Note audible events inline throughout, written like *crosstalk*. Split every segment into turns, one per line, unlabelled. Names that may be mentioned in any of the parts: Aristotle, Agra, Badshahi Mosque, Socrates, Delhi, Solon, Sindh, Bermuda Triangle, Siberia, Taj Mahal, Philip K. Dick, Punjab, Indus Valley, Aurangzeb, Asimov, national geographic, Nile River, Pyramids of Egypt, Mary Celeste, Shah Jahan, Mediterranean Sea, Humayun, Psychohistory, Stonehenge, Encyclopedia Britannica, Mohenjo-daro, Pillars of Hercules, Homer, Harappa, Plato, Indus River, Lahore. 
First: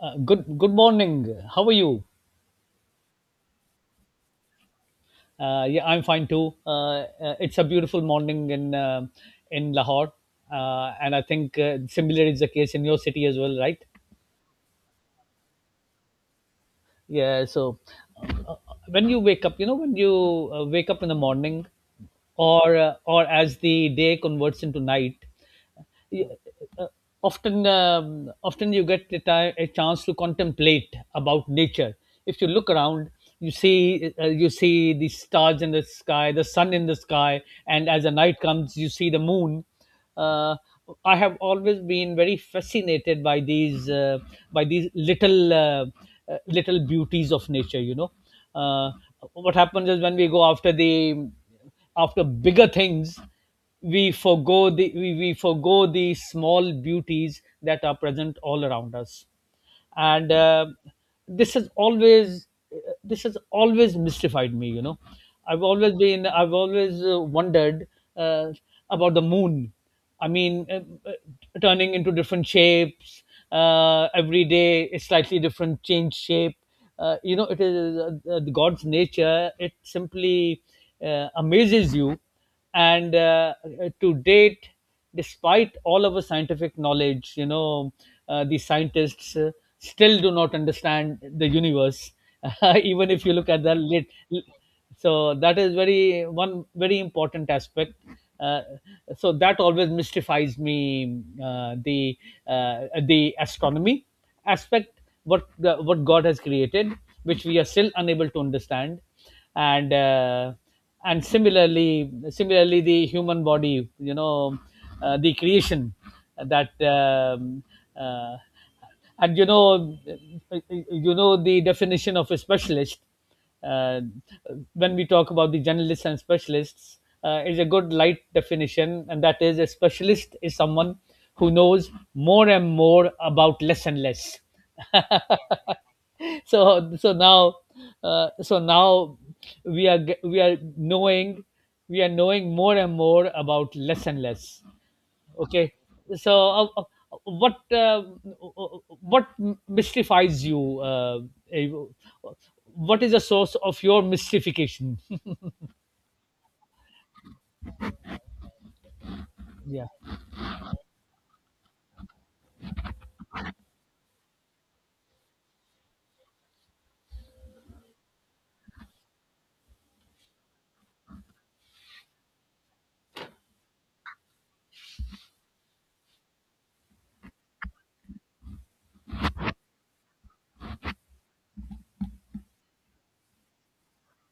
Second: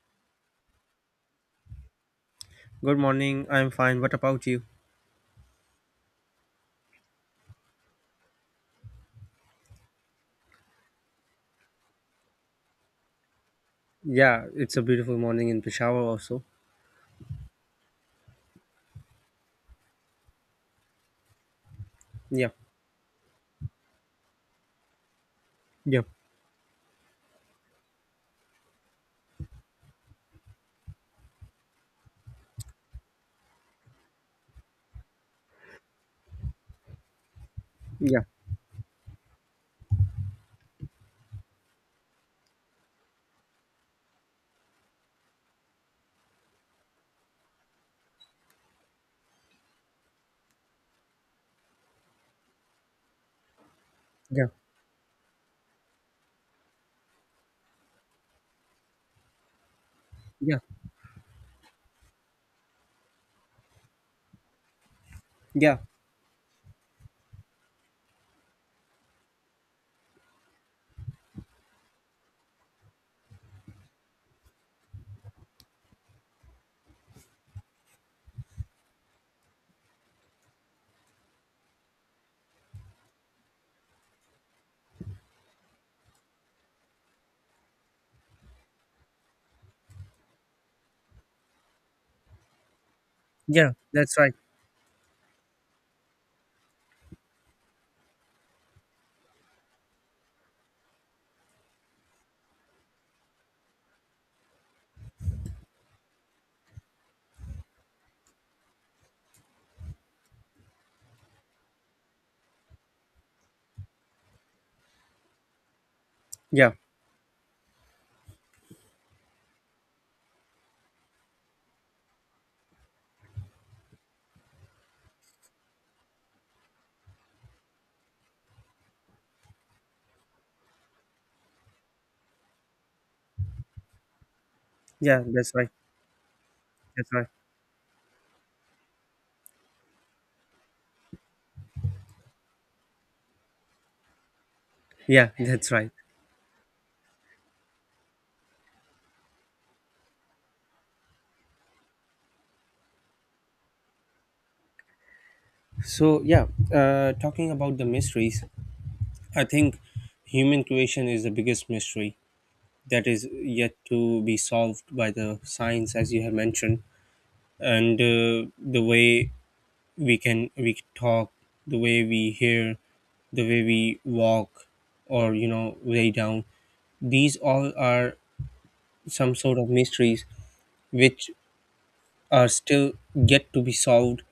Good morning. How are you?
Good morning. I'm fine. What about you?
Yeah, I'm fine too. It's a beautiful morning in Lahore, and I think similar is the case in your city as well, right?
Yeah, it's a beautiful morning in Peshawar also.
Yeah, so uh, when you wake up, when you wake up in the morning,
Yeah.
or as the day converts into night.
Yeah.
you- uh, often you get a chance to contemplate about nature. If you look around, you see the stars in the sky, the sun in the sky, and as the
Yeah.
night comes, you see the moon. uh, I have always been very fascinated by these little, little beauties of nature. Uh, what happens is, when we go after the after bigger things, we
Yeah.
forego the we, we forego the small beauties that are present all around us. And
Yeah.
this has always this has always mystified me. i've
Yeah.
always been i've always wondered uh, about the moon. I mean, uh, turning into different shapes, every day a slightly different change shape. You know, it is god's nature. It simply amazes you. And To date, despite all of our scientific knowledge, you know, the scientists still do not understand the universe. *laughs* Even if you look at
Yeah.
the lit...
That's right.
So that is very one very important aspect. uh, so that always mystifies me, uh, the astronomy aspect, what god has created, which we are still unable to understand. And uh, and similarly the human body, you know, the creation that...
Yeah.
uh, and you know the definition of a specialist. uh, when we talk about the generalists and specialists, is a good light definition, and that is, a specialist is someone who knows more and more about less and less.
Yeah,
*laughs*
that's right. That's right.
Now so now, we are knowing, we are knowing more and more about less and less.
Yeah, that's
Okay,
right.
so what uh, what mystifies you, eh, what is the source of your mystification? *laughs*
So, yeah, talking about the mysteries, I think
Yeah,
human creation is the biggest mystery that is yet to be solved by the science, as you have mentioned. And the way we can talk, the way we hear, the way we walk, or you know, lay down, these all are some sort of mysteries which are still yet to be solved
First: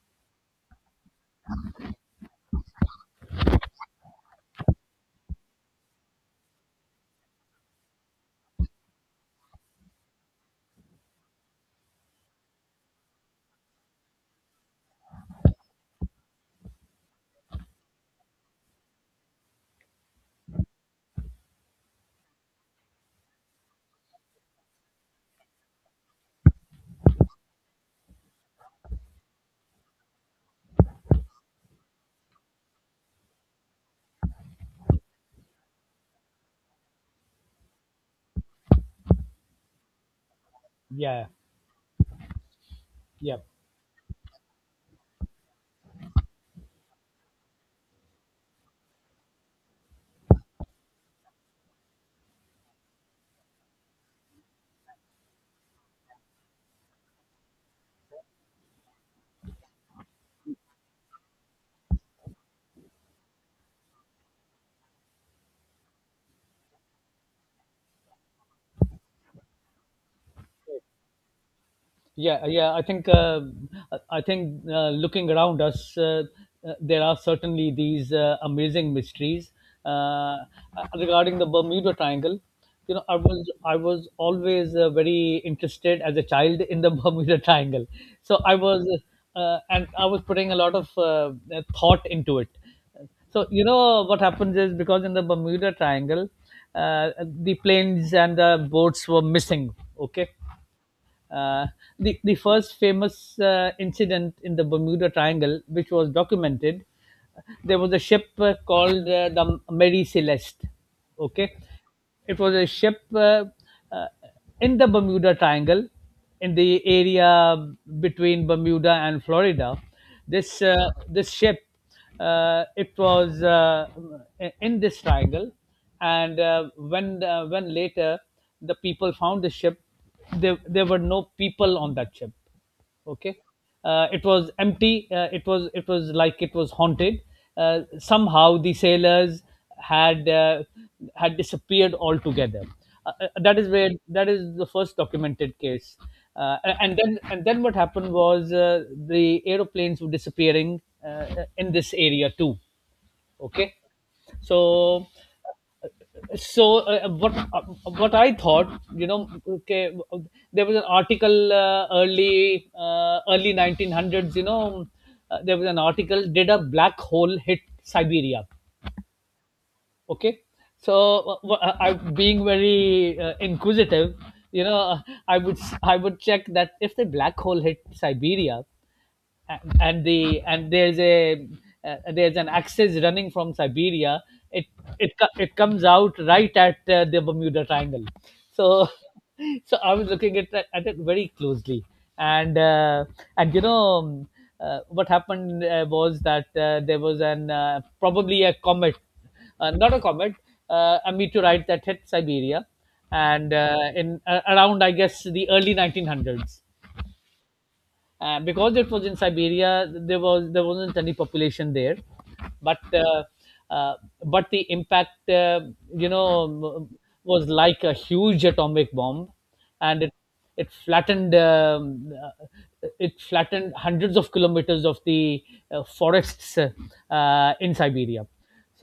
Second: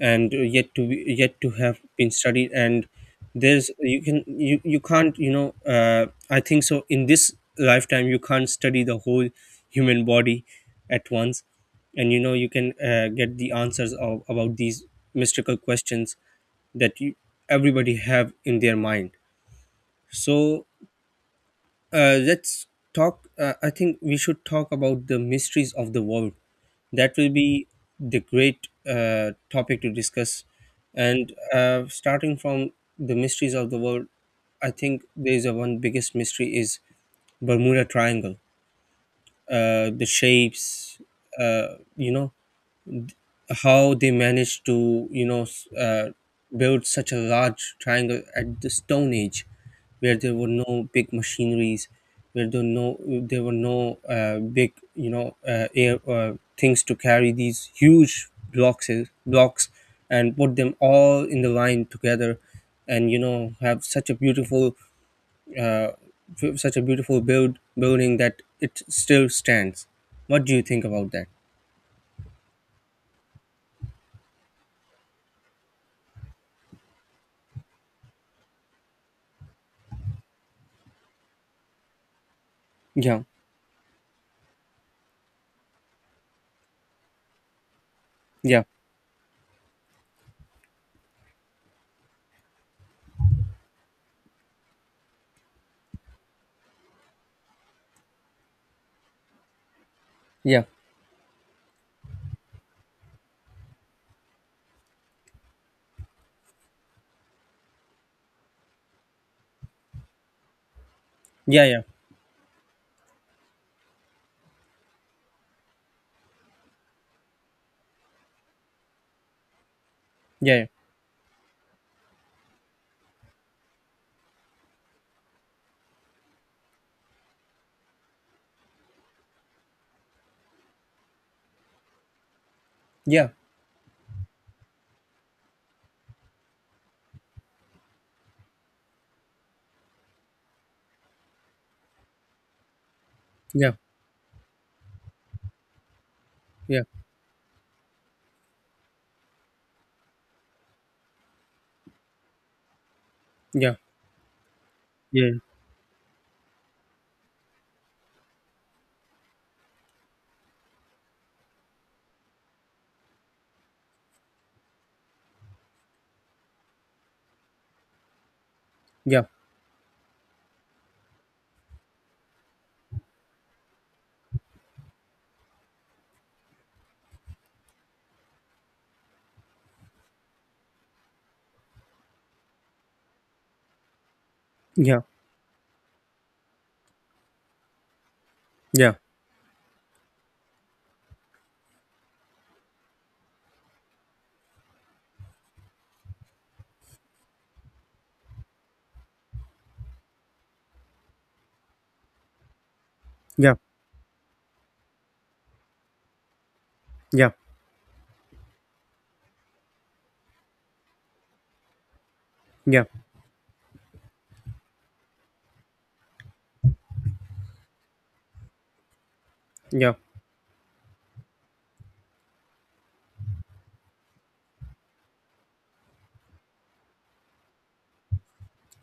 and yet to have been studied. And there's you can you, you can't, you know, I think so, in this lifetime you can't study the whole human body at once, and you know, you can get the answers of, about these mystical questions that you, everybody have in their mind. So let's talk. I think we should talk about the mysteries of the world. That will be the great topic to discuss. And starting from the mysteries of the world, I think there is a one biggest mystery is Bermuda Triangle. The shapes,
yeah,
you know,
yeah.
how they managed to, you know, build such a large triangle at the stone age, where there were no big machineries, where there no, there were no big, you know, air things to carry these huge blocks, and put them all in the line together, and you know, have such a beautiful, uh, such a beautiful building that it still stands. What do you think about that?
Yeah, yeah. I think, looking around us, there are certainly these amazing mysteries, uh, uh, regarding the Bermuda Triangle. You know,
Yeah.
I was always very interested as a child in the *laughs* Bermuda Triangle. So
Yeah.
I was putting a lot of thought into it. So, you know, what happens is, because in the Bermuda Triangle, the planes and the boats were missing. Okay,
Yeah.
uh, the first famous incident in the Bermuda Triangle, which was documented, there was a ship called the Mary Celeste. Okay,
Yeah. Yeah.
it was a ship, uh, in the Bermuda Triangle, in the area between Bermuda and Florida. This
Yeah,
uh, this ship, it was in this triangle, and when later the people found the ship, there were no people on that ship.
yeah,
Okay, it was empty, it was like it was haunted. Somehow the sailors had uh, had disappeared altogether.
yeah,
That is the first documented case. uh,
yeah,
and then and then what happened was, the aeroplanes were disappearing uh, in this area too. Okay,
yeah,
so
yeah,
so uh, what uh, what I thought, okay, there was an article, early 1900s, you know, there was an article, did a black hole hit Siberia?
yeah,
Okay, so I, being very inquisitive, you know, I would check that if the black hole hit Siberia, and there's a there's an axis running from Siberia. It
yeah,
it comes out right at the Bermuda Triangle. So,
yeah,
*laughs* so I was looking at at it very closely, and uh, and you know. What happened was that, there was an probably a comet, not a comet, a meteorite that hit Siberia,
yeah,
and
yeah,
in around, I guess, the early 1900s,
yeah,
because it was in Siberia, there wasn't any population there, but
yeah, yeah,
uh, uh, but the impact, you know, was like a huge atomic bomb, and it flattened, uh, hundreds of kilometers of the forests, in Siberia.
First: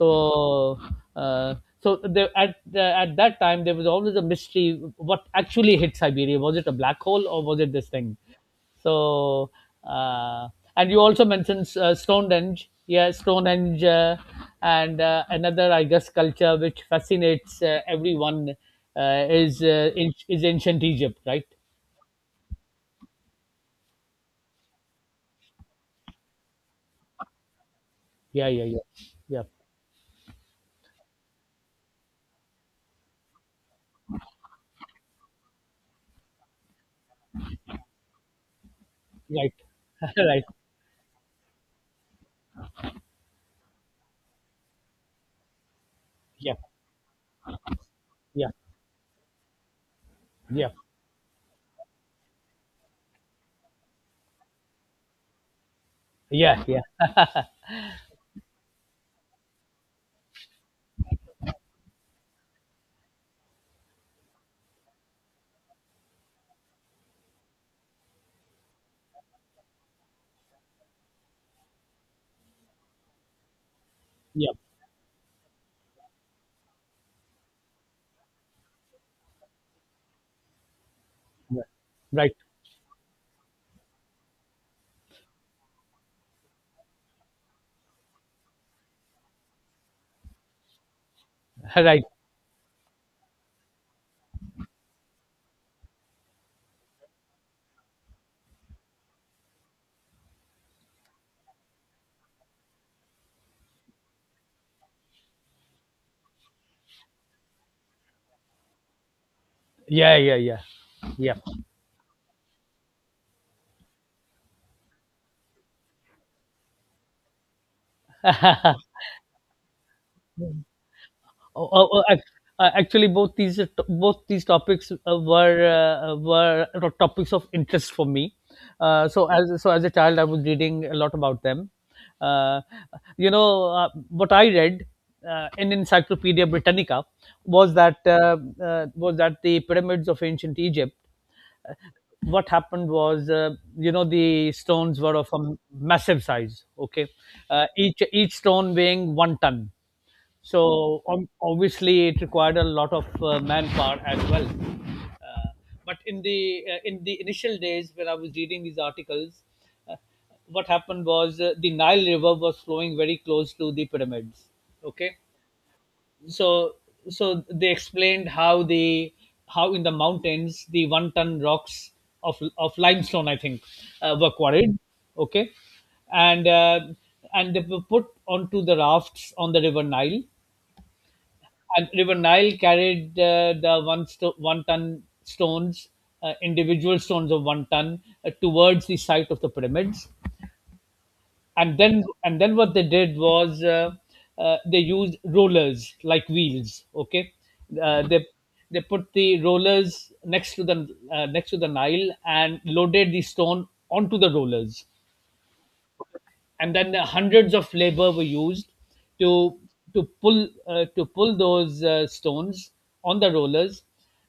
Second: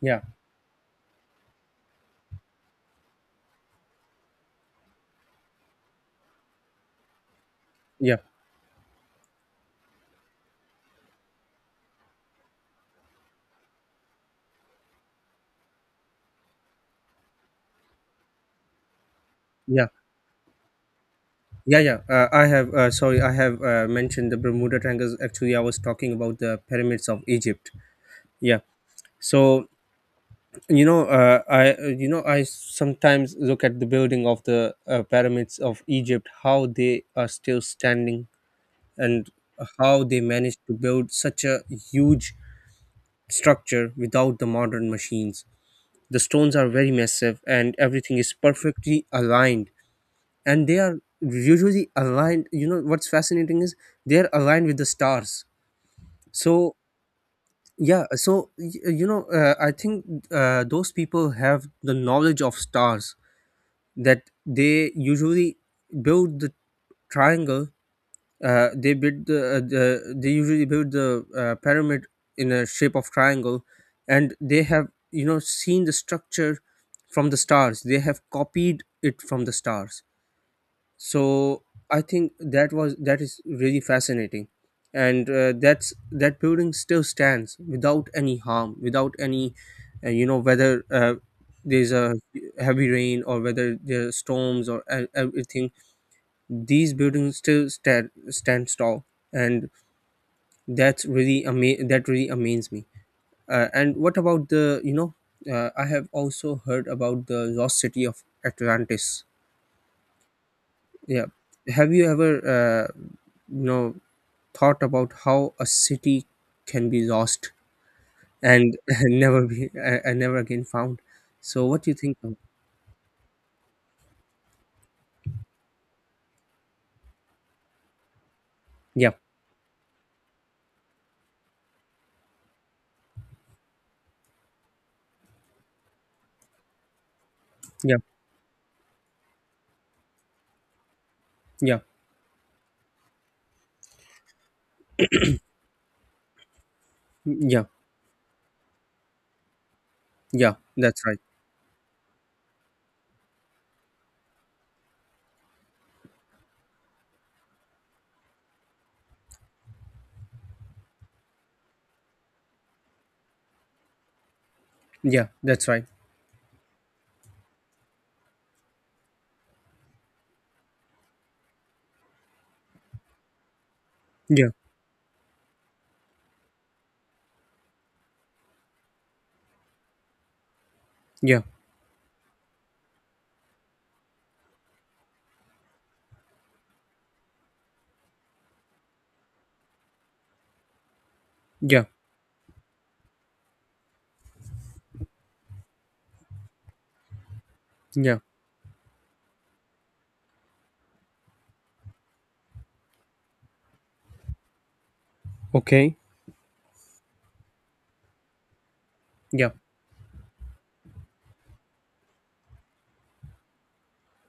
yeah,
uh, there, at that time there was always a mystery what actually hit Siberia. Was it a black hole or was it this
yeah,
thing? So, uh, and you also mentioned Stonehenge. Yeah, Stonehenge, and another, I guess, culture which fascinates everyone, is ancient Egypt, right?
yeah, yeah. I have, sorry, I have mentioned the Bermuda Triangles. Actually, I was talking about the pyramids of Egypt.
Yeah,
Yeah.
yeah, yeah, yeah.
So you know, I you know, I sometimes look at the building of the pyramids of Egypt, how they are still standing, and
Right.
how
*laughs*
they
Right.
managed to build such a huge structure without the modern machines. The
Yeah,
stones are very massive and everything is
yeah,
perfectly aligned. And
yeah,
they are usually aligned. You know, what's fascinating is they're aligned with the stars. So,
yeah, yeah,
yeah, you know, I think those people have the knowledge of stars, that they usually build the triangle. They build the, they usually build the pyramid in a shape of triangle, and
yeah.
they have, you know, seen the structure from the stars. They have copied it from the stars. So
Yeah.
I think
Right.
that is really fascinating, and that building still stands without any harm, without any you know, whether.
*laughs*
There's
Right.
a heavy rain or whether there are storms or everything, these buildings still stand, stand tall, and that's really that really amazes me. And what about the, you know, I have also heard about the lost city of Atlantis.
Yeah, yeah, yeah,
Yeah,
yeah.
have you ever uh, you know, thought about how a city can be lost and *laughs* never be and never again found? So
Oh,
what
oh,
do you
oh,
think of?
actually, both these to- both these topics, topics of interest for me. Uh,
Yeah.
so as so as a child, I was reading a lot about them. Uh, you know, what I read in Encyclopedia Britannica was
Yeah.
that uh, was that the pyramids of ancient Egypt. Uh,
Yeah.
what happened was, you know, the stones were of a massive size. Okay,
Yeah.
each stone weighing one ton,
Yeah, that's
so
right.
obviously, it required a lot of manpower as well. But in the initial days when I was reading these articles, uh, what happened was, the Nile River was flowing very close to the pyramids. Okay,
Yeah, that's right.
so they explained how in the mountains the one ton rocks of limestone, I think, were
Yeah.
quarried. Okay, and uh, and they were put onto the rafts on the river Nile,
Yeah.
and River Nile carried the one ton stones, individual stones of one ton, towards the site of the pyramids. And
Yeah.
then and then what they did was, they used rollers like wheels. Okay, uh,
Yeah.
they they put the rollers next to the Nile and loaded the stone onto the rollers,
Okay.
and then hundreds of labor were used
Yeah.
to to pull those stones on the rollers,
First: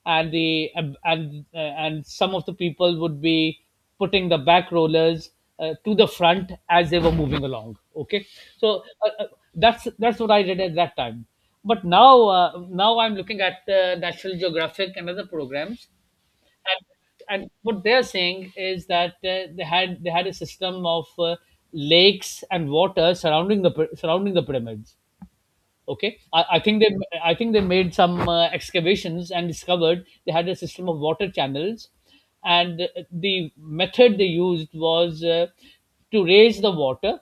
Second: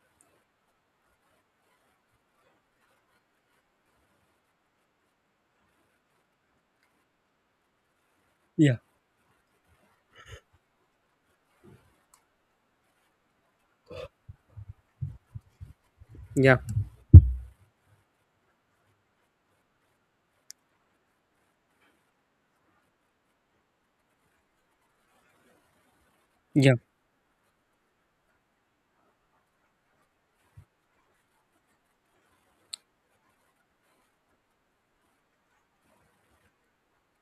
and the and some of the people would be putting the back rollers to the front as they were moving along. Okay,
Yeah.
so that's what I did at that time. But now I'm looking at National Geographic and other programs,
Yeah.
and what they're saying is that, they had a system of lakes and water surrounding the pyramids. Okay, I
Yeah.
think they made some excavations and discovered they had a system of water channels, and the method they used was, to raise the water,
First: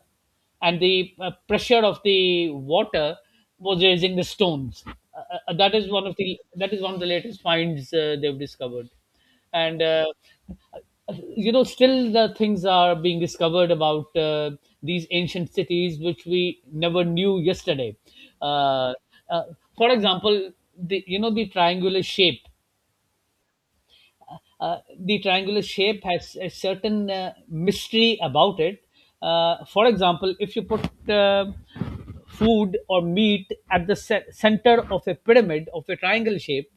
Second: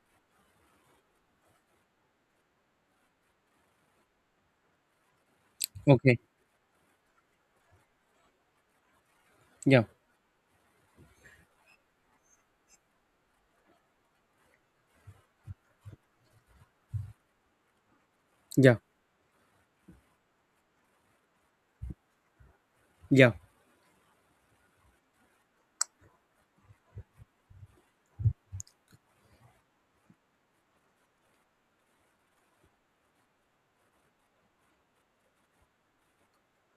and the pressure of the water was raising the stones.
Okay.
That is one of the latest finds they've discovered. And
Yeah.
you know, still the things are being discovered about these ancient cities which we never knew yesterday.
Yeah.
uh, uh, for example, the you know the triangular shape
Yeah.
uh, the triangular shape has a certain mystery about it. For example, if you put food or meat at the center of a pyramid of a triangle shape,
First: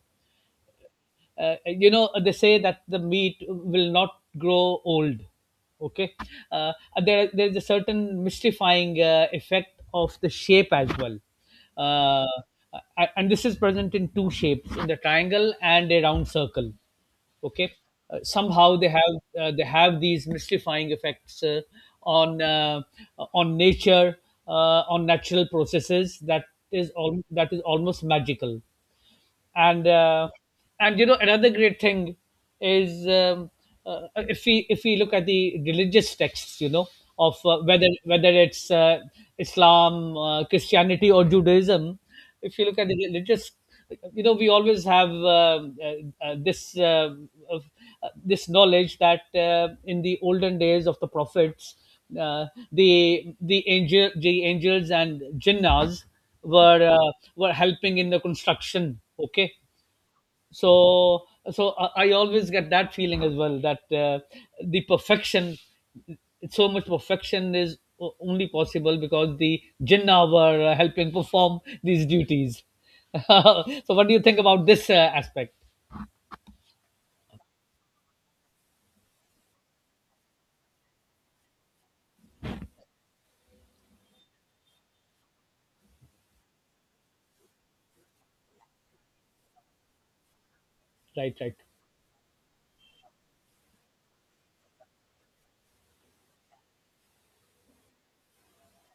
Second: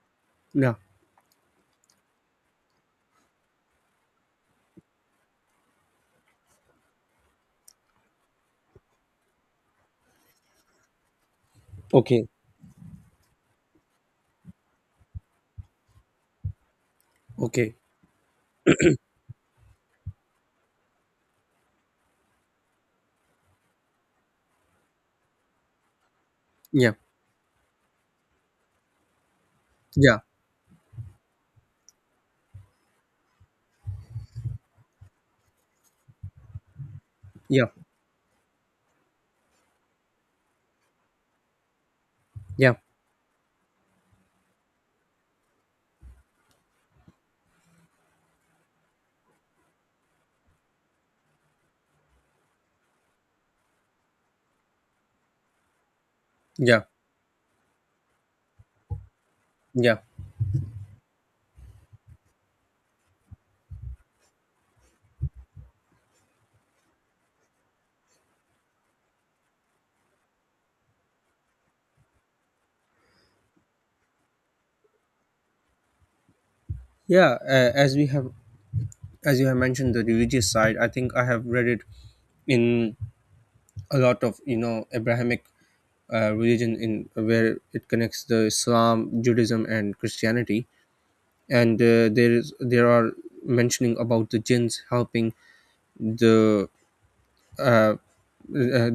Yeah.
you know, they say that the meat will not grow old. Okay, uh, there's a certain mystifying effect of the shape as well. uh,
Okay.
and this is present in two shapes: in the triangle and a round circle. Okay,
Okay.
somehow they have these mystifying effects on uh, on nature, on natural processes, that is
Yeah.
all... that is almost magical. and
Yeah.
uh, and you know, another great thing is, if we look at the religious texts, you know, of
Yeah.
whether it's Islam, Christianity or Judaism. If you
Yeah.
look at the religious, you know, we always have, this, of, this knowledge that, in the olden days of the prophets, uh, the angels and jinnas
Yeah.
were helping in the construction. Okay,
Yeah.
so I always get that feeling as well, that the perfection so much perfection is only possible because the jinnah were helping perform these duties. *laughs* So what do you think about this aspect?
Yeah. As we have, as you have mentioned, the religious side, I think I have read it in a lot of, you know, Abrahamic religion in where it connects the Islam, Judaism, and Christianity,
Right, right.
and there are mentioning about the jinns helping the uh,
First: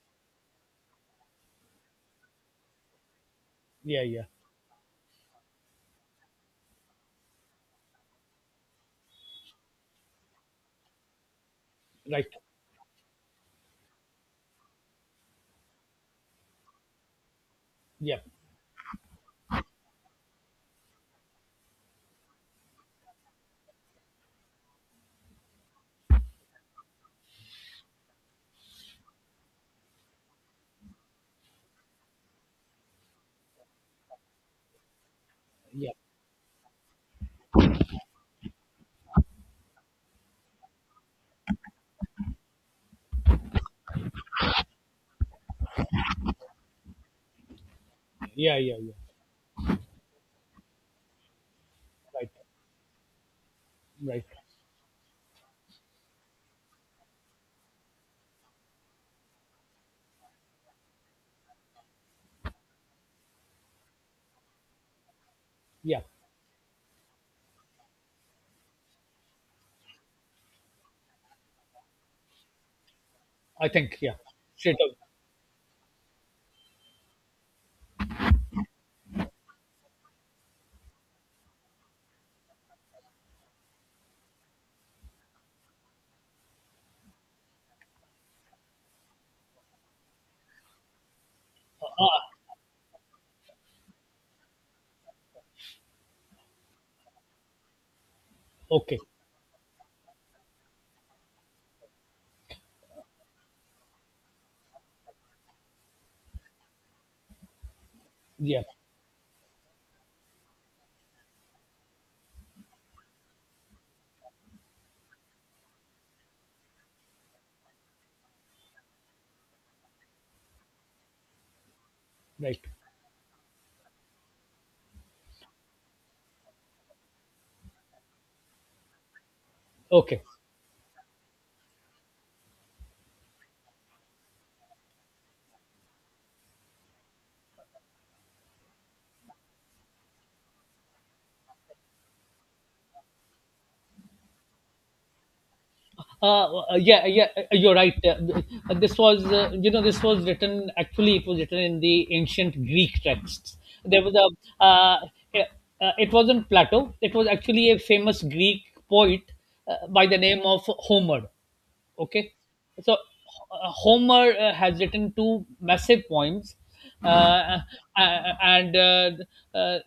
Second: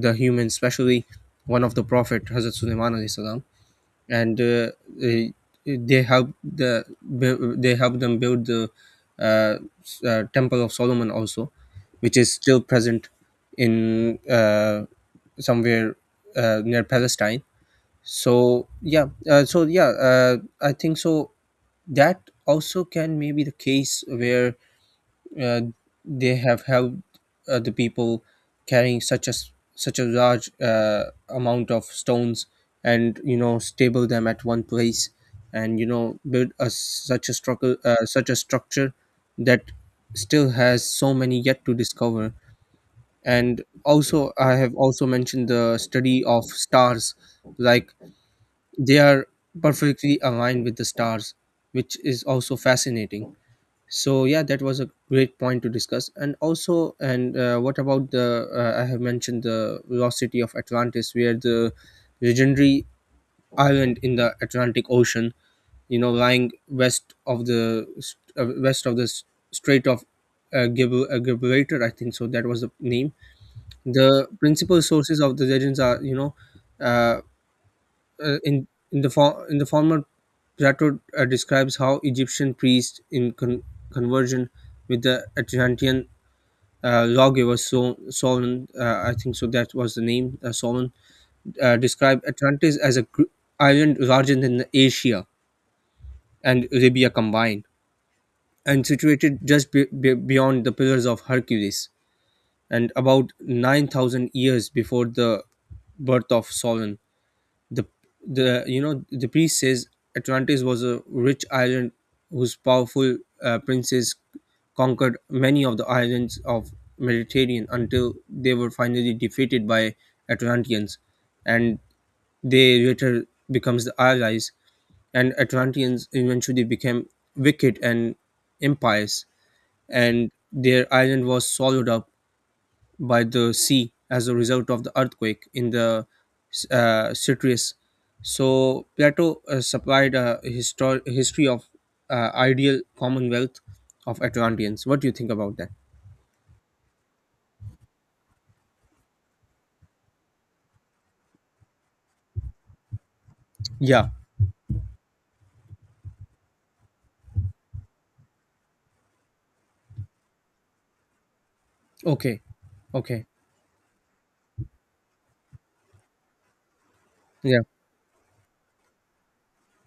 the human, especially one of the prophet Hazrat Sulaiman alayhi salam,
Yeah. Yeah.
and they helped they helped them build the uh, Temple of Solomon also, which
Right.
is still present in somewhere near Palestine.
Yeah.
So yeah, I think so. That also can maybe the case where uh, they have helped the people carrying such a large amount of stones, and you know, stable them at one place, and you
Yeah,
know, build a such a structure, that still has so many yet to discover. And also, I have also mentioned the study of stars, like
yeah, yeah, yeah.
they are perfectly aligned with the stars, which is
Right,
also fascinating.
right.
So yeah, that was a great point to discuss. And also, and what about the, I have mentioned the velocity of Atlantis, where the legendary island in the Atlantic Ocean, you
Yeah,
know, lying west of the, uh, west of the s- strait of Gibraltar, I think so that was the name.
I think. Yeah.
The
Straight
principal
up.
sources of the legends are, you know, uh, in the in the former Plato describes how Egyptian priests in conversion with the Atlantean lawgiver Solon, I think so that was the name, Solon, described
Ah,
Atlantis as a island larger than Asia and Arabia combined, and
okay.
situated just beyond the Pillars of Hercules, and about 9,000 years before the birth of Solon. the the
Yeah.
you know, the priest says Atlantis was a rich island, whose powerful princes conquered many of the islands of Mediterranean, until they were finally defeated by Atlanteans, and
Right.
they later becomes the allies, and Atlanteans eventually became wicked and impious,
Okay.
and their island was swallowed up by the sea as a result of the earthquake in the citrus. So Plato supplied a history of ideal commonwealth of Atlanteans. What do you think about that?
Yeah, yeah, you're right. This was, you know, this was written. Actually, it was written in the ancient Greek texts. There
Yeah.
was a yeah, it wasn't Plato, it was actually a famous Greek poet, by the name of Homer. Okay,
Okay.
so
Okay.
Homer has written two massive poems. uh,
Yeah.
uh, and uh,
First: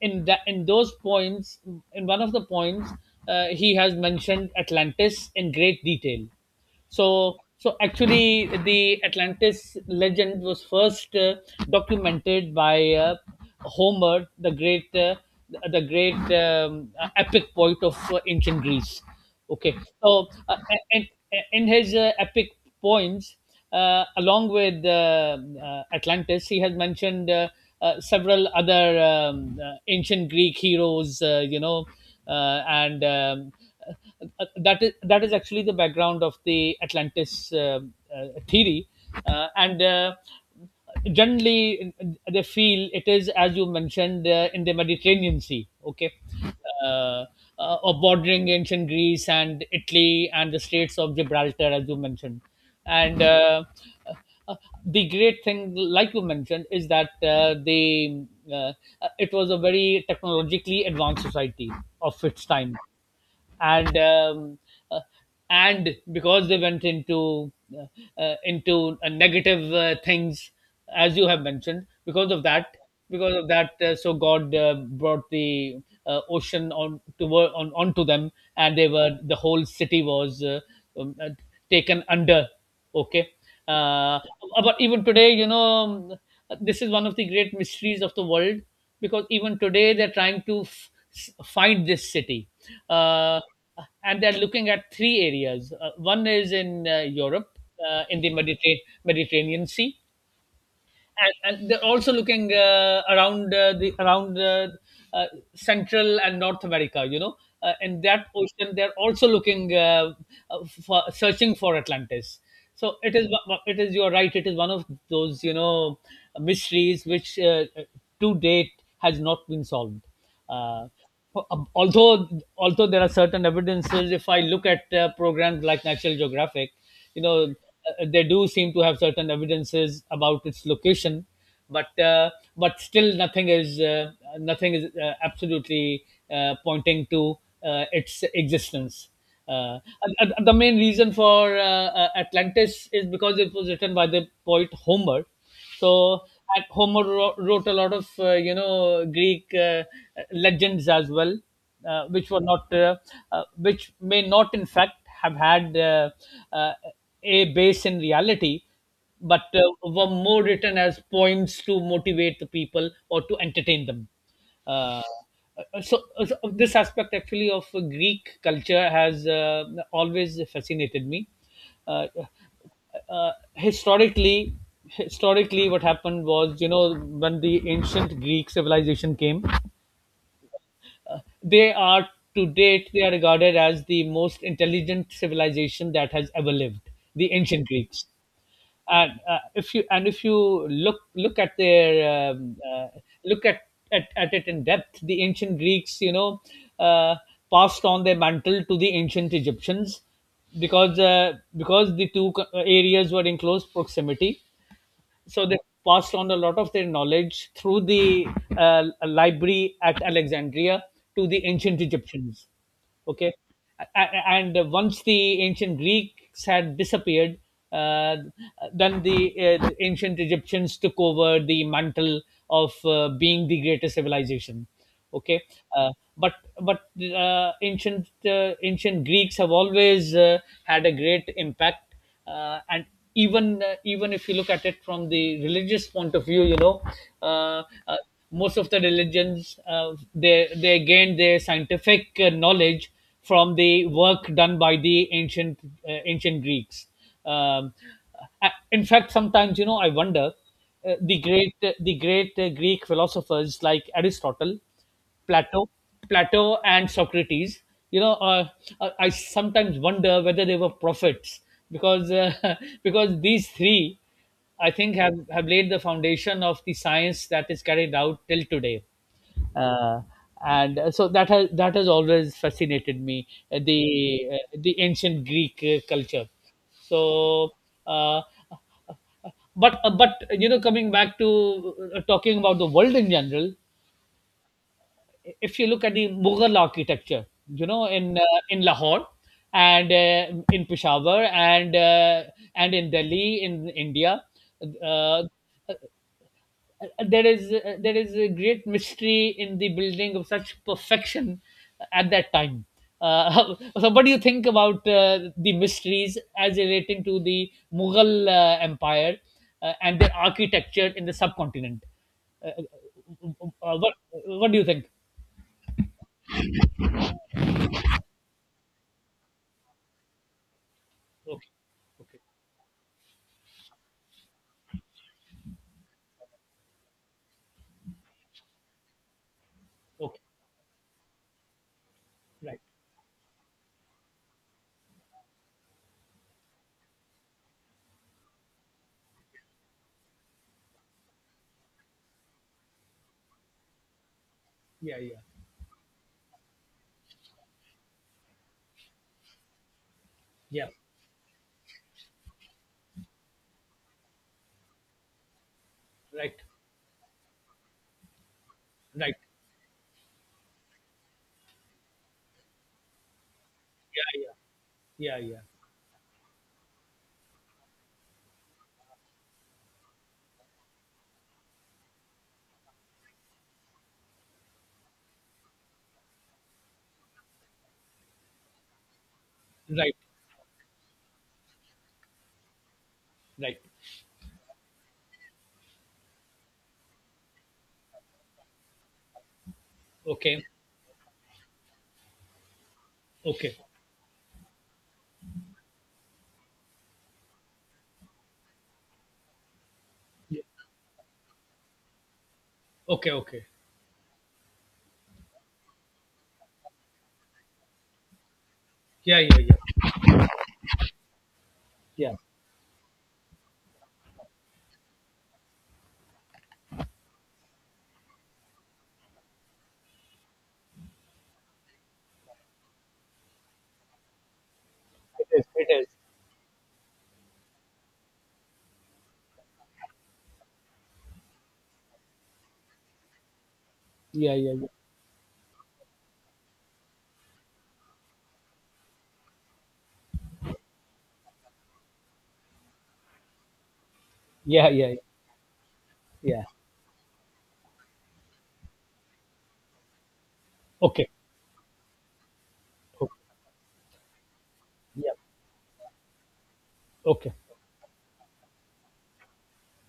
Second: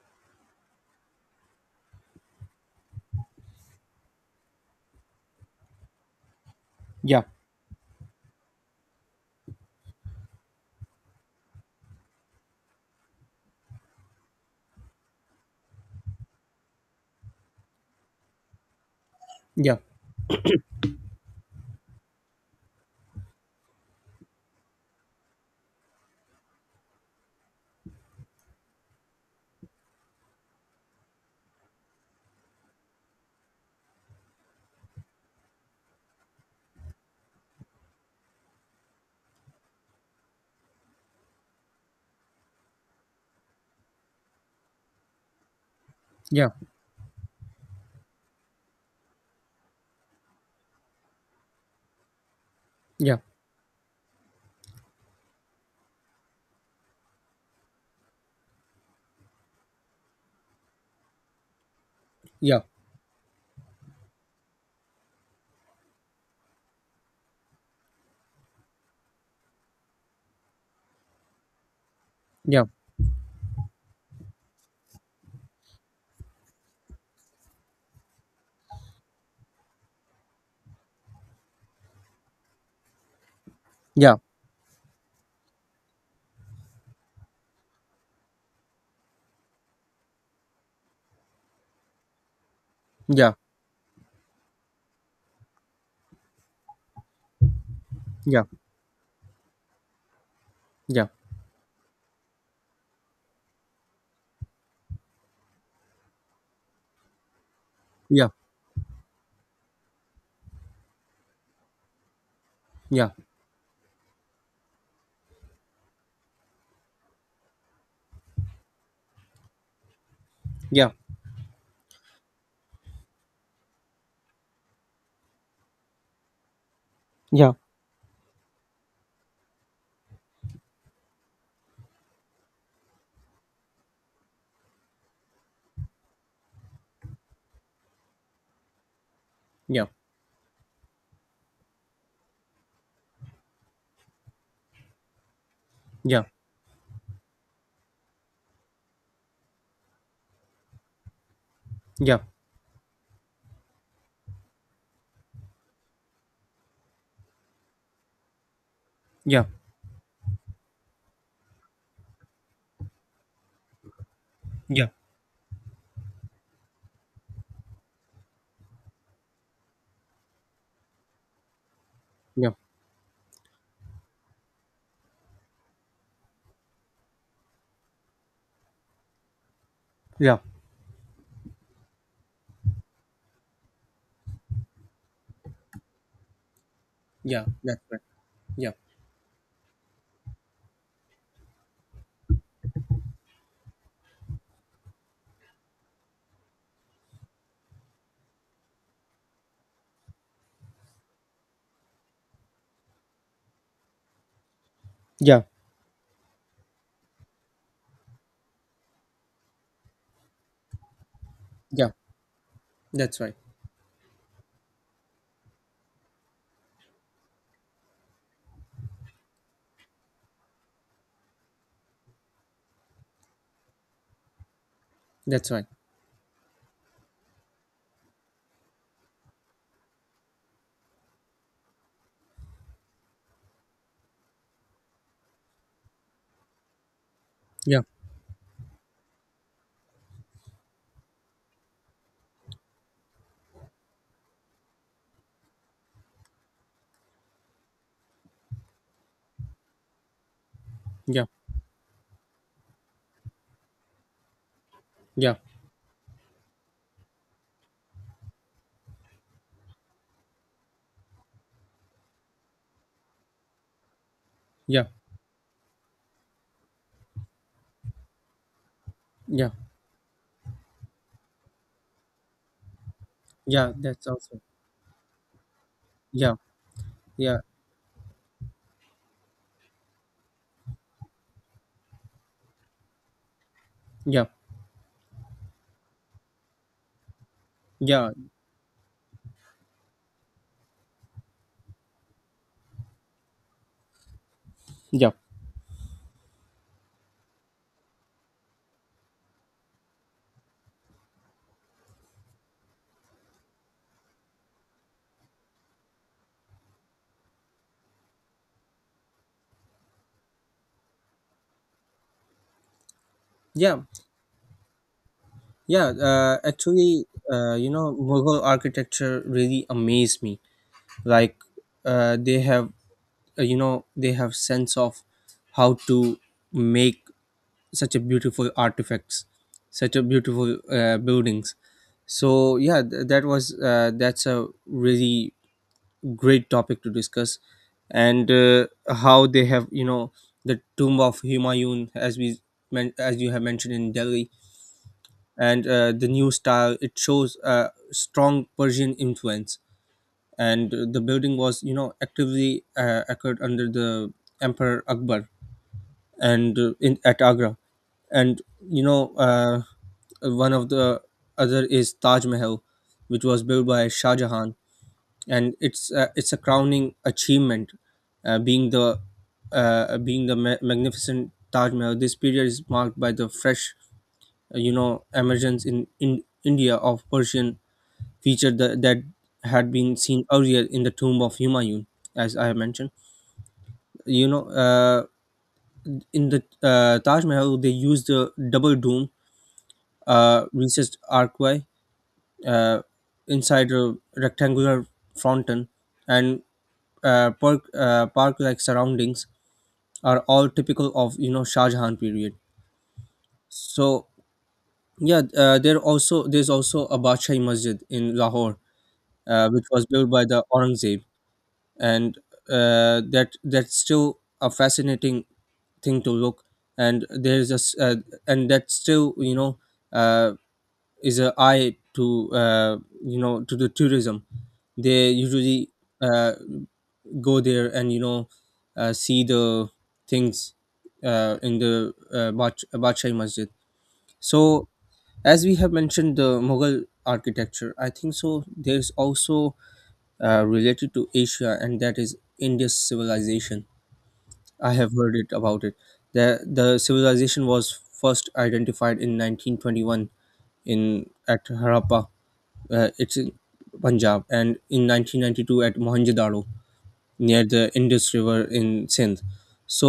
in those poems, in one of the poems, he has mentioned Atlantis in great detail.
Yeah.
So actually, the Atlantis legend was first documented by Homer, the great, the great epic poet of ancient Greece. Okay,
Yeah.
so, and in his epic poems, along with Atlantis, he has mentioned several other ancient Greek heroes. And *laughs* that is actually the background of the Atlantis theory. And Generally they feel it is, as you mentioned, in the Mediterranean Sea. Okay,
Yeah.
uh, or bordering ancient Greece and Italy and the Straits of Gibraltar, as you mentioned,
Yeah.
and. Uh, the great thing, like you mentioned, is that the uh, it was a very technologically advanced society of its
Yeah.
time. And um, uh, and because they went into, negative things, as you have mentioned. Because of that, so God brought the ocean on to on onto them, and the whole city was um, uh, taken under. Okay.
Yeah.
Uh, but even today, you know, this is one of the great mysteries of the world, because even today they're trying to find this city.
Yeah. Yeah.
Uh, and they're looking at three areas. One is in Europe, in the
Yeah.
Mediterranean Sea,
Yeah. Yeah.
and they're also looking around, the around uh, Central and North America. You know, in that
Yeah.
ocean, they're also looking, uh, for, searching for Atlantis.
Yeah. Yeah.
So
Yeah.
it
Yeah.
is. It is. You're right. It is one of those, you know, mysteries which to date has not been solved. Uh, um, although although there are certain evidences, if I look at programs like National Geographic, you know,
Yeah.
they do seem to have certain evidences about its location, but uh, but still nothing is absolutely pointing to its existence. uh, and the main reason for Atlantis is because it was written by the poet Homer.
Yeah.
so
Yeah.
and Homer wrote a lot of Greek legends as well, uh, which were not uh, which may not, in fact, have had uh, a base in reality, but were more written as poems to motivate the people or to entertain them.
Yeah.
Uh, so this aspect actually of Greek culture has always fascinated me. Uh, uh, historically historically, what happened was, you know, when the ancient Greek civilization came,
Yeah.
they are to date they are regarded as the most intelligent civilization that has ever lived, the
Yeah.
ancient
That's right.
Greeks.
Yeah.
And if you look at their, look at, at it in depth, the ancient Greeks, you know, uh, passed on their mantle to the ancient Egyptians, because the two areas were in close proximity. So
Yeah.
they passed on a lot of their knowledge through the library at Alexandria to the ancient
Yeah.
Egyptians.
That's
Okay.
right.
A- and once the ancient Greeks had disappeared, uh, then the ancient Egyptians took over the mantle of being the greatest civilization. Okay.
That's right.
uh, but but ancient Greeks have always had a great impact. And even if you look at it from the religious point of view, you know, uh,
Yeah.
uh, most of the religions, they gained their scientific knowledge from the work done by the ancient Greeks. um, in fact, sometimes, you know, I wonder, the
Yeah.
great the great uh, Greek philosophers, like Aristotle,
Yeah.
Plato, Plato and Socrates. You know, I sometimes wonder whether they were prophets, because *laughs* because these three, I
Yeah.
think, have laid the foundation of the science that is carried out till today.
Yeah.
Uh, and so that has always fascinated me,
Yeah. That's also.
the ancient Greek culture.
Yeah. Yeah.
So, uh, but, you know, coming back to, talking about the world in general,
Yeah.
if you look at the Mughal architecture, you know,
Yeah.
in Lahore, and in Peshawar, and in Delhi in India,
Yeah.
uh, uh, there is a great mystery in the building of such perfection at that time. Uh, *laughs* so, what do you think about the mysteries as relating to the Mughal Empire and their architecture in the subcontinent? Uh, uh, uh,
Yeah.
what, what do you think?
Yeah. Actually, you know, Mughal architecture really amazed me. Like,
Okay,
uh,
okay,
they have, you know, they have sense of how to make such a beautiful artifacts, such a
okay,
beautiful buildings. So
right.
yeah, that's a really great topic to discuss, and how they have, you know, the tomb of Humayun, as you have mentioned in Delhi,
Yeah, yeah,
and the new style it shows strong Persian influence,
yeah,
and the building was, you know, actively occurred under the emperor Akbar,
right,
and in at Agra, and you know,
right.
one of the other is Taj Mahal, which was built by Shah
Yeah,
Jahan,
yeah, yeah,
and it's a crowning achievement, uh, being the being the magnificent Taj Mahal. This period is marked by the fresh, you know, emergence in, India of Persian feature that, had
yeah,
been
right,
seen earlier in the tomb of Humayun, as I have mentioned.
right.
You know, in the Taj Mahal, they used a double dome,
Okay,
recessed archway, uh,
okay,
inside a rectangular fountain, and park like surroundings are
yeah,
all typical of, you know, Shah Jahan period.
okay, okay.
So yeah, there's also a Badshah Masjid in Lahore,
Yeah, yeah, yeah,
which was built by the Aurangzeb,
yeah.
and that's still a fascinating thing to look. And that still, you know, uh, is a eye to, you know, to the tourism. They
It is,
usually.
it is.
Uh, go there and you know, see the things in the Badshahi Masjid.
Yeah, yeah, yeah,
So as we have mentioned the Mughal architecture, I think so. There is also related to Asia, and that is India's civilization.
yeah,
I
yeah,
have
yeah.
heard it about it. The
Yeah.
the civilization was first identified in 1921, in
Okay,
at Harappa. It's
okay,
in Punjab, and in
yeah,
1992 at Mohenjo-daro,
okay,
near the Indus River in Sindh.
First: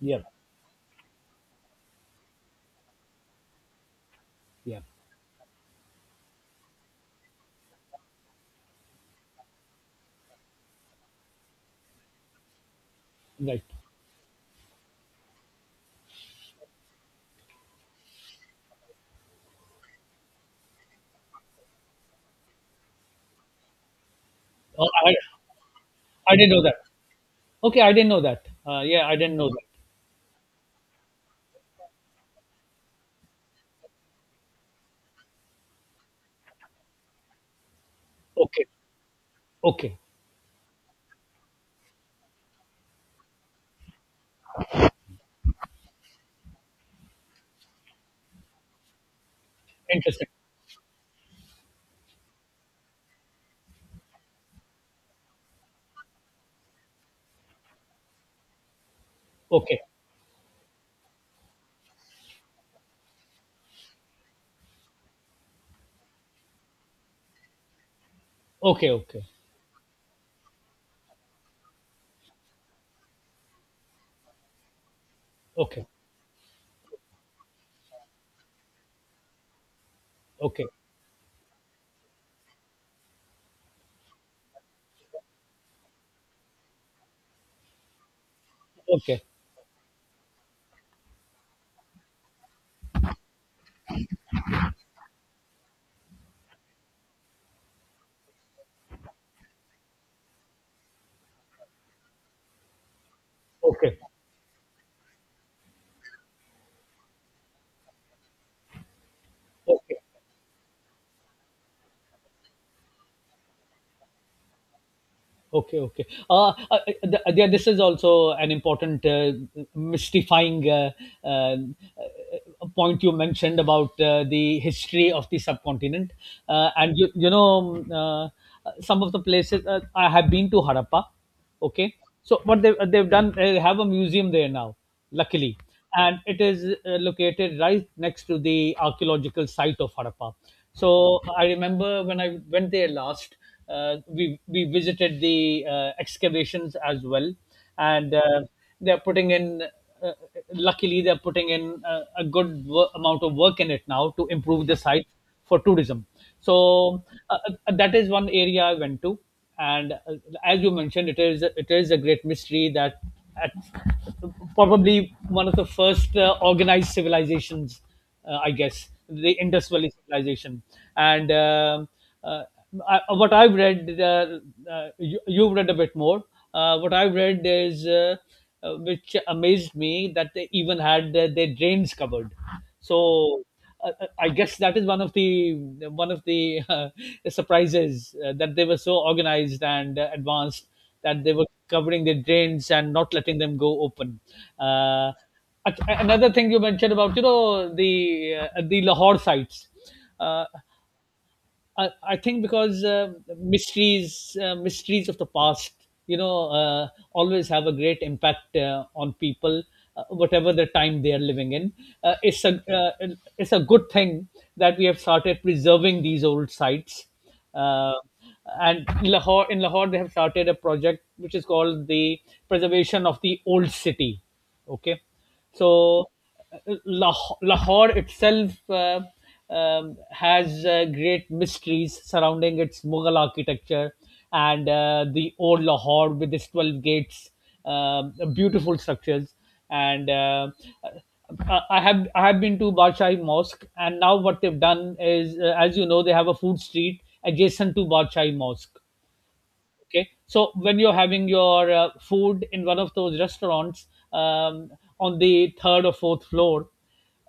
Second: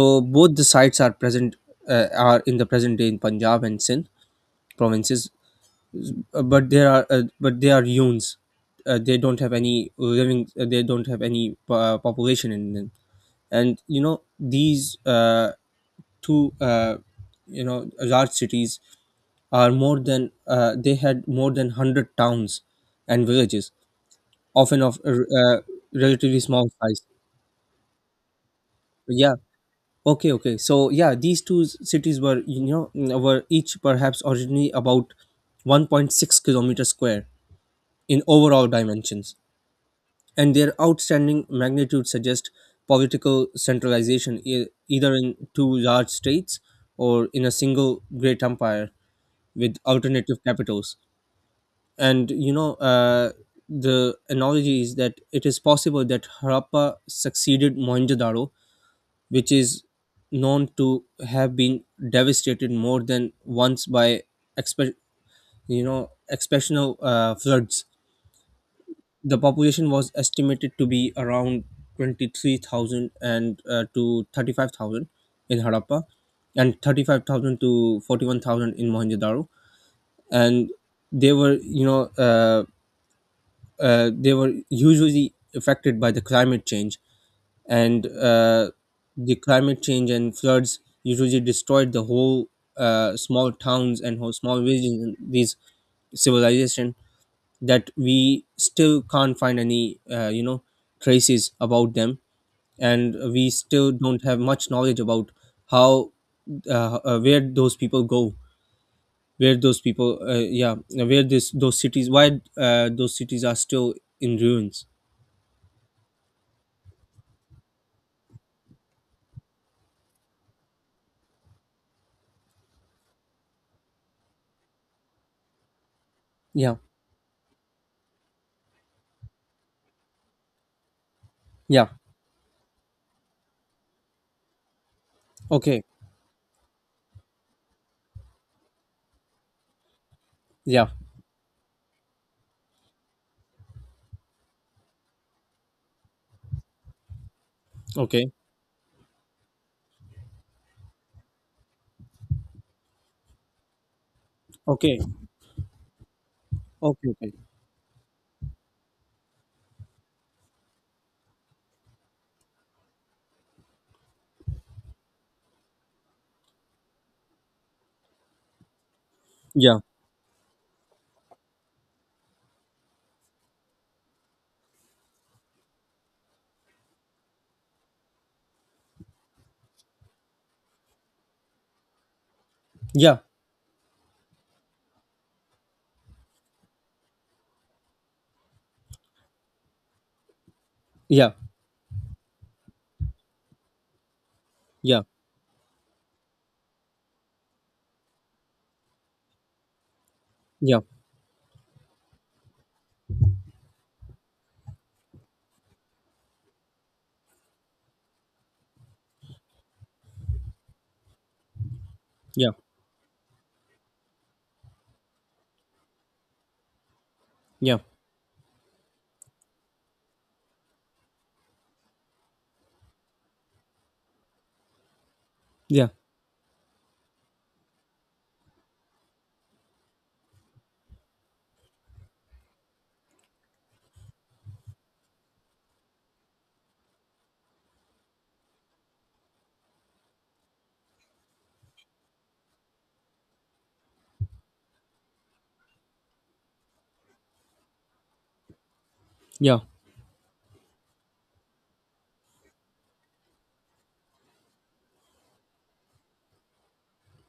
yeah,
both the sites are present, are in the present day in Punjab and Sindh
yeah,
provinces, but they are yuns. They don't have any living. They don't have any population in them.
right.
And you know, these two, you know, large cities are more than they had more than 100 towns and villages, often
Oh,
of
I, I
relatively
didn't know
small
that.
size.
Okay, I didn't know that. Yeah, I
Yeah.
didn't know that.
Okay, okay. So yeah, these cities were, you know, were each perhaps originally about 1.6-kilometer square in
Okay,
overall dimensions,
okay,
and their outstanding magnitude suggest political centralization, either in two large states or in a single great empire with
interesting.
alternative capitals. And you know, the analogy is that it is possible that Harappa succeeded Mohenjo-daro, which
Okay,
is known to have been devastated more than once by expe- you know, exceptional floods.
okay, okay,
The population was estimated to be around 23,000 and to 35,000 in
okay,
Harappa, and 35,000 to 41,000 in Mohenjo-daro,
okay,
and they were you know uh, they were usually affected by the climate change, and
okay,
the climate change and floods usually destroyed the whole small towns and whole small villages and these civilization, that we still can't find any you know, traces about them, and we still
okay,
don't have much knowledge about how, where those people go, where those
okay.
people, where this those cities, why those cities are still in ruins.
Okay, okay. Yeah, this is also an important, mystifying, uh, uh, point you mentioned about the history of the subcontinent. Uh,
Yeah.
and you, you know, um, uh, some of the places, I have been to Harappa.
Yeah.
Okay, so what they've done, they have a museum there now, luckily,
Okay.
and it is located right next to the archaeological site of Harappa.
Yeah.
So I remember when I went there last, we visited the excavations as well, and
Okay.
they're putting in, uh, luckily, they're putting in a good amount of work in it now to improve the
Okay.
site for tourism. So,
Okay, okay.
that is one area I went to. And as you mentioned, it is a great mystery that, at, probably one of the first organized civilizations, I guess, the Indus
Yeah,
Valley civilization. And um uh, what I've read, you, you've read a bit more. What I've read is, which amazed me, that they even had their drains covered.
yeah,
So, I guess that is one of the, one of the uh, *laughs* surprises, that they were so organized and advanced, that
yeah,
they were covering their drains and not letting them go open.
yeah,
Uh, Another thing you mentioned, about, you know, the Lahore sites. Uh, I think, because mysteries of the past, you know, always have a great impact, on people, whatever the time they are living in. uh, it's
yeah,
a uh, it's a good thing that we have started preserving these old sites.
yeah,
Uh, and Lahore in Lahore they have started a project which is called the Preservation of the Old City. Okay,
yeah,
so Lahore itself, has great mysteries surrounding its Mughal architecture, and the old Lahore with its 12 gates, beautiful structures, and I have been to Badshahi Mosque, and now what they've done is, as you know, they have a food street adjacent to Badshahi Mosque.
yeah, yeah,
Okay, so when you're having your food in one of those restaurants, um, on the third or fourth floor,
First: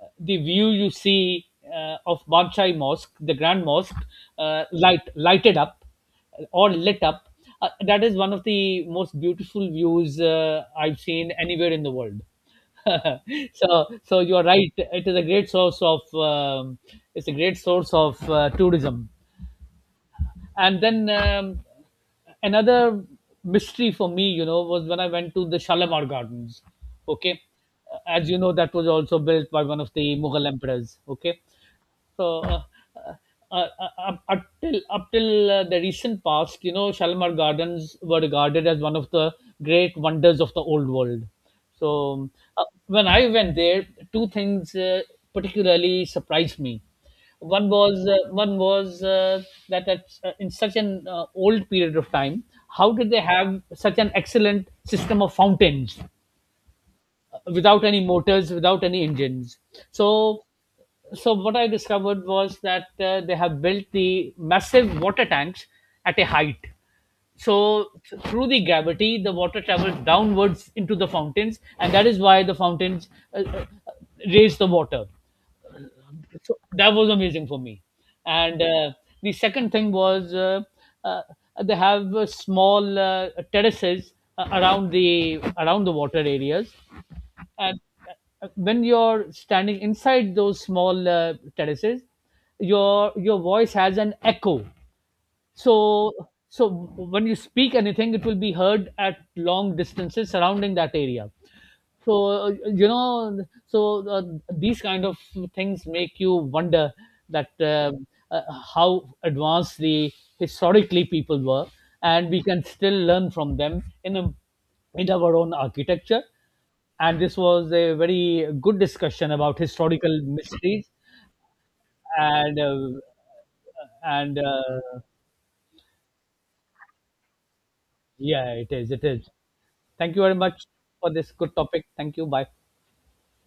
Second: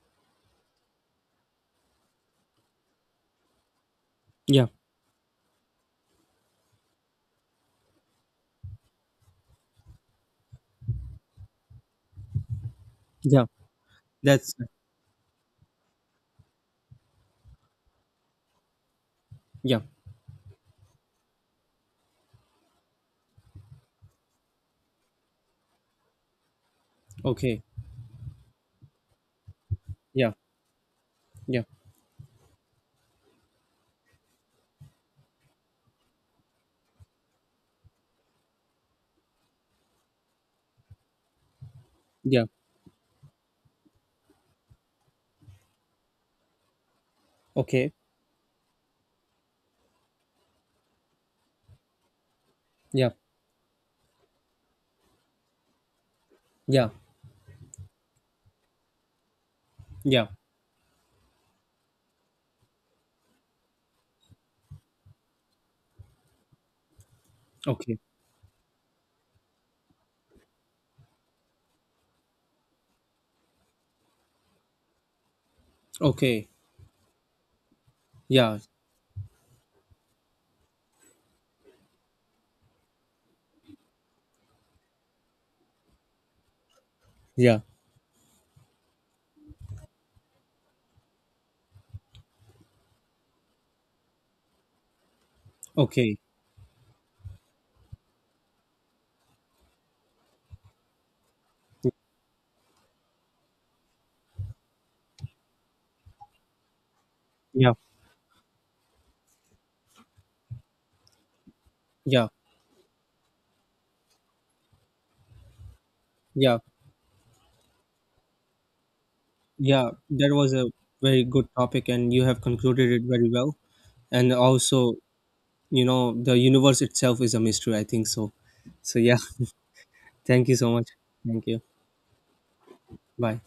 the view you see, of Banchai Mosque, the Grand Mosque,
yeah,
lighted up, or lit up, that is one of the most beautiful views I've seen anywhere in the world. *laughs*
yeah.
So, you are
That's
right. It's a great source of tourism.
yeah.
And then, another mystery for me, you know, was when I went to the Shalimar Gardens. Okay,
Okay.
as you know, that was also built by one of the
Yeah,
Mughal emperors. Okay,
yeah,
so, up till the recent past, you know, Shalimar Gardens were regarded as one of the great wonders of the old world. So,
yeah.
when I went there, two things particularly surprised me. One
Okay.
was uh, one was uh, that, at, in such an old period of time, how did
Yeah,
they have such an excellent system of fountains?
yeah,
Without any motors, without any engines.
yeah.
So, so what I discovered was that they have built the massive water tanks at a height.
Okay.
Through the gravity, the water travels downwards into the fountains, and that is why the fountains uh, uh, raise the water.
Okay.
So that was amazing for me.
Yeah,
And the second thing was, uh, they have small terraces around the water areas,
yeah.
and when you're standing inside those small terraces, your voice has an echo. so
Okay.
so when you speak anything, it will be heard at long distances surrounding that area. So, you know, so, these kind of things make you wonder that,
Yeah,
uh, how advanced the historically people were,
yeah,
and we can still learn from them, in our own architecture,
yeah,
and this was a very good discussion about
yeah.
historical
That was a
mysteries.
very good topic, and you have
and
concluded
uh,
it very well. And
and
also,
uh,
you know, the universe itself is a mystery, I think so.
yeah, it is,
So
it
yeah.
is. Thank you
*laughs*
very
Thank you
much
so much.
for this
Thank
good
you.
topic. Thank you. Bye.
Bye.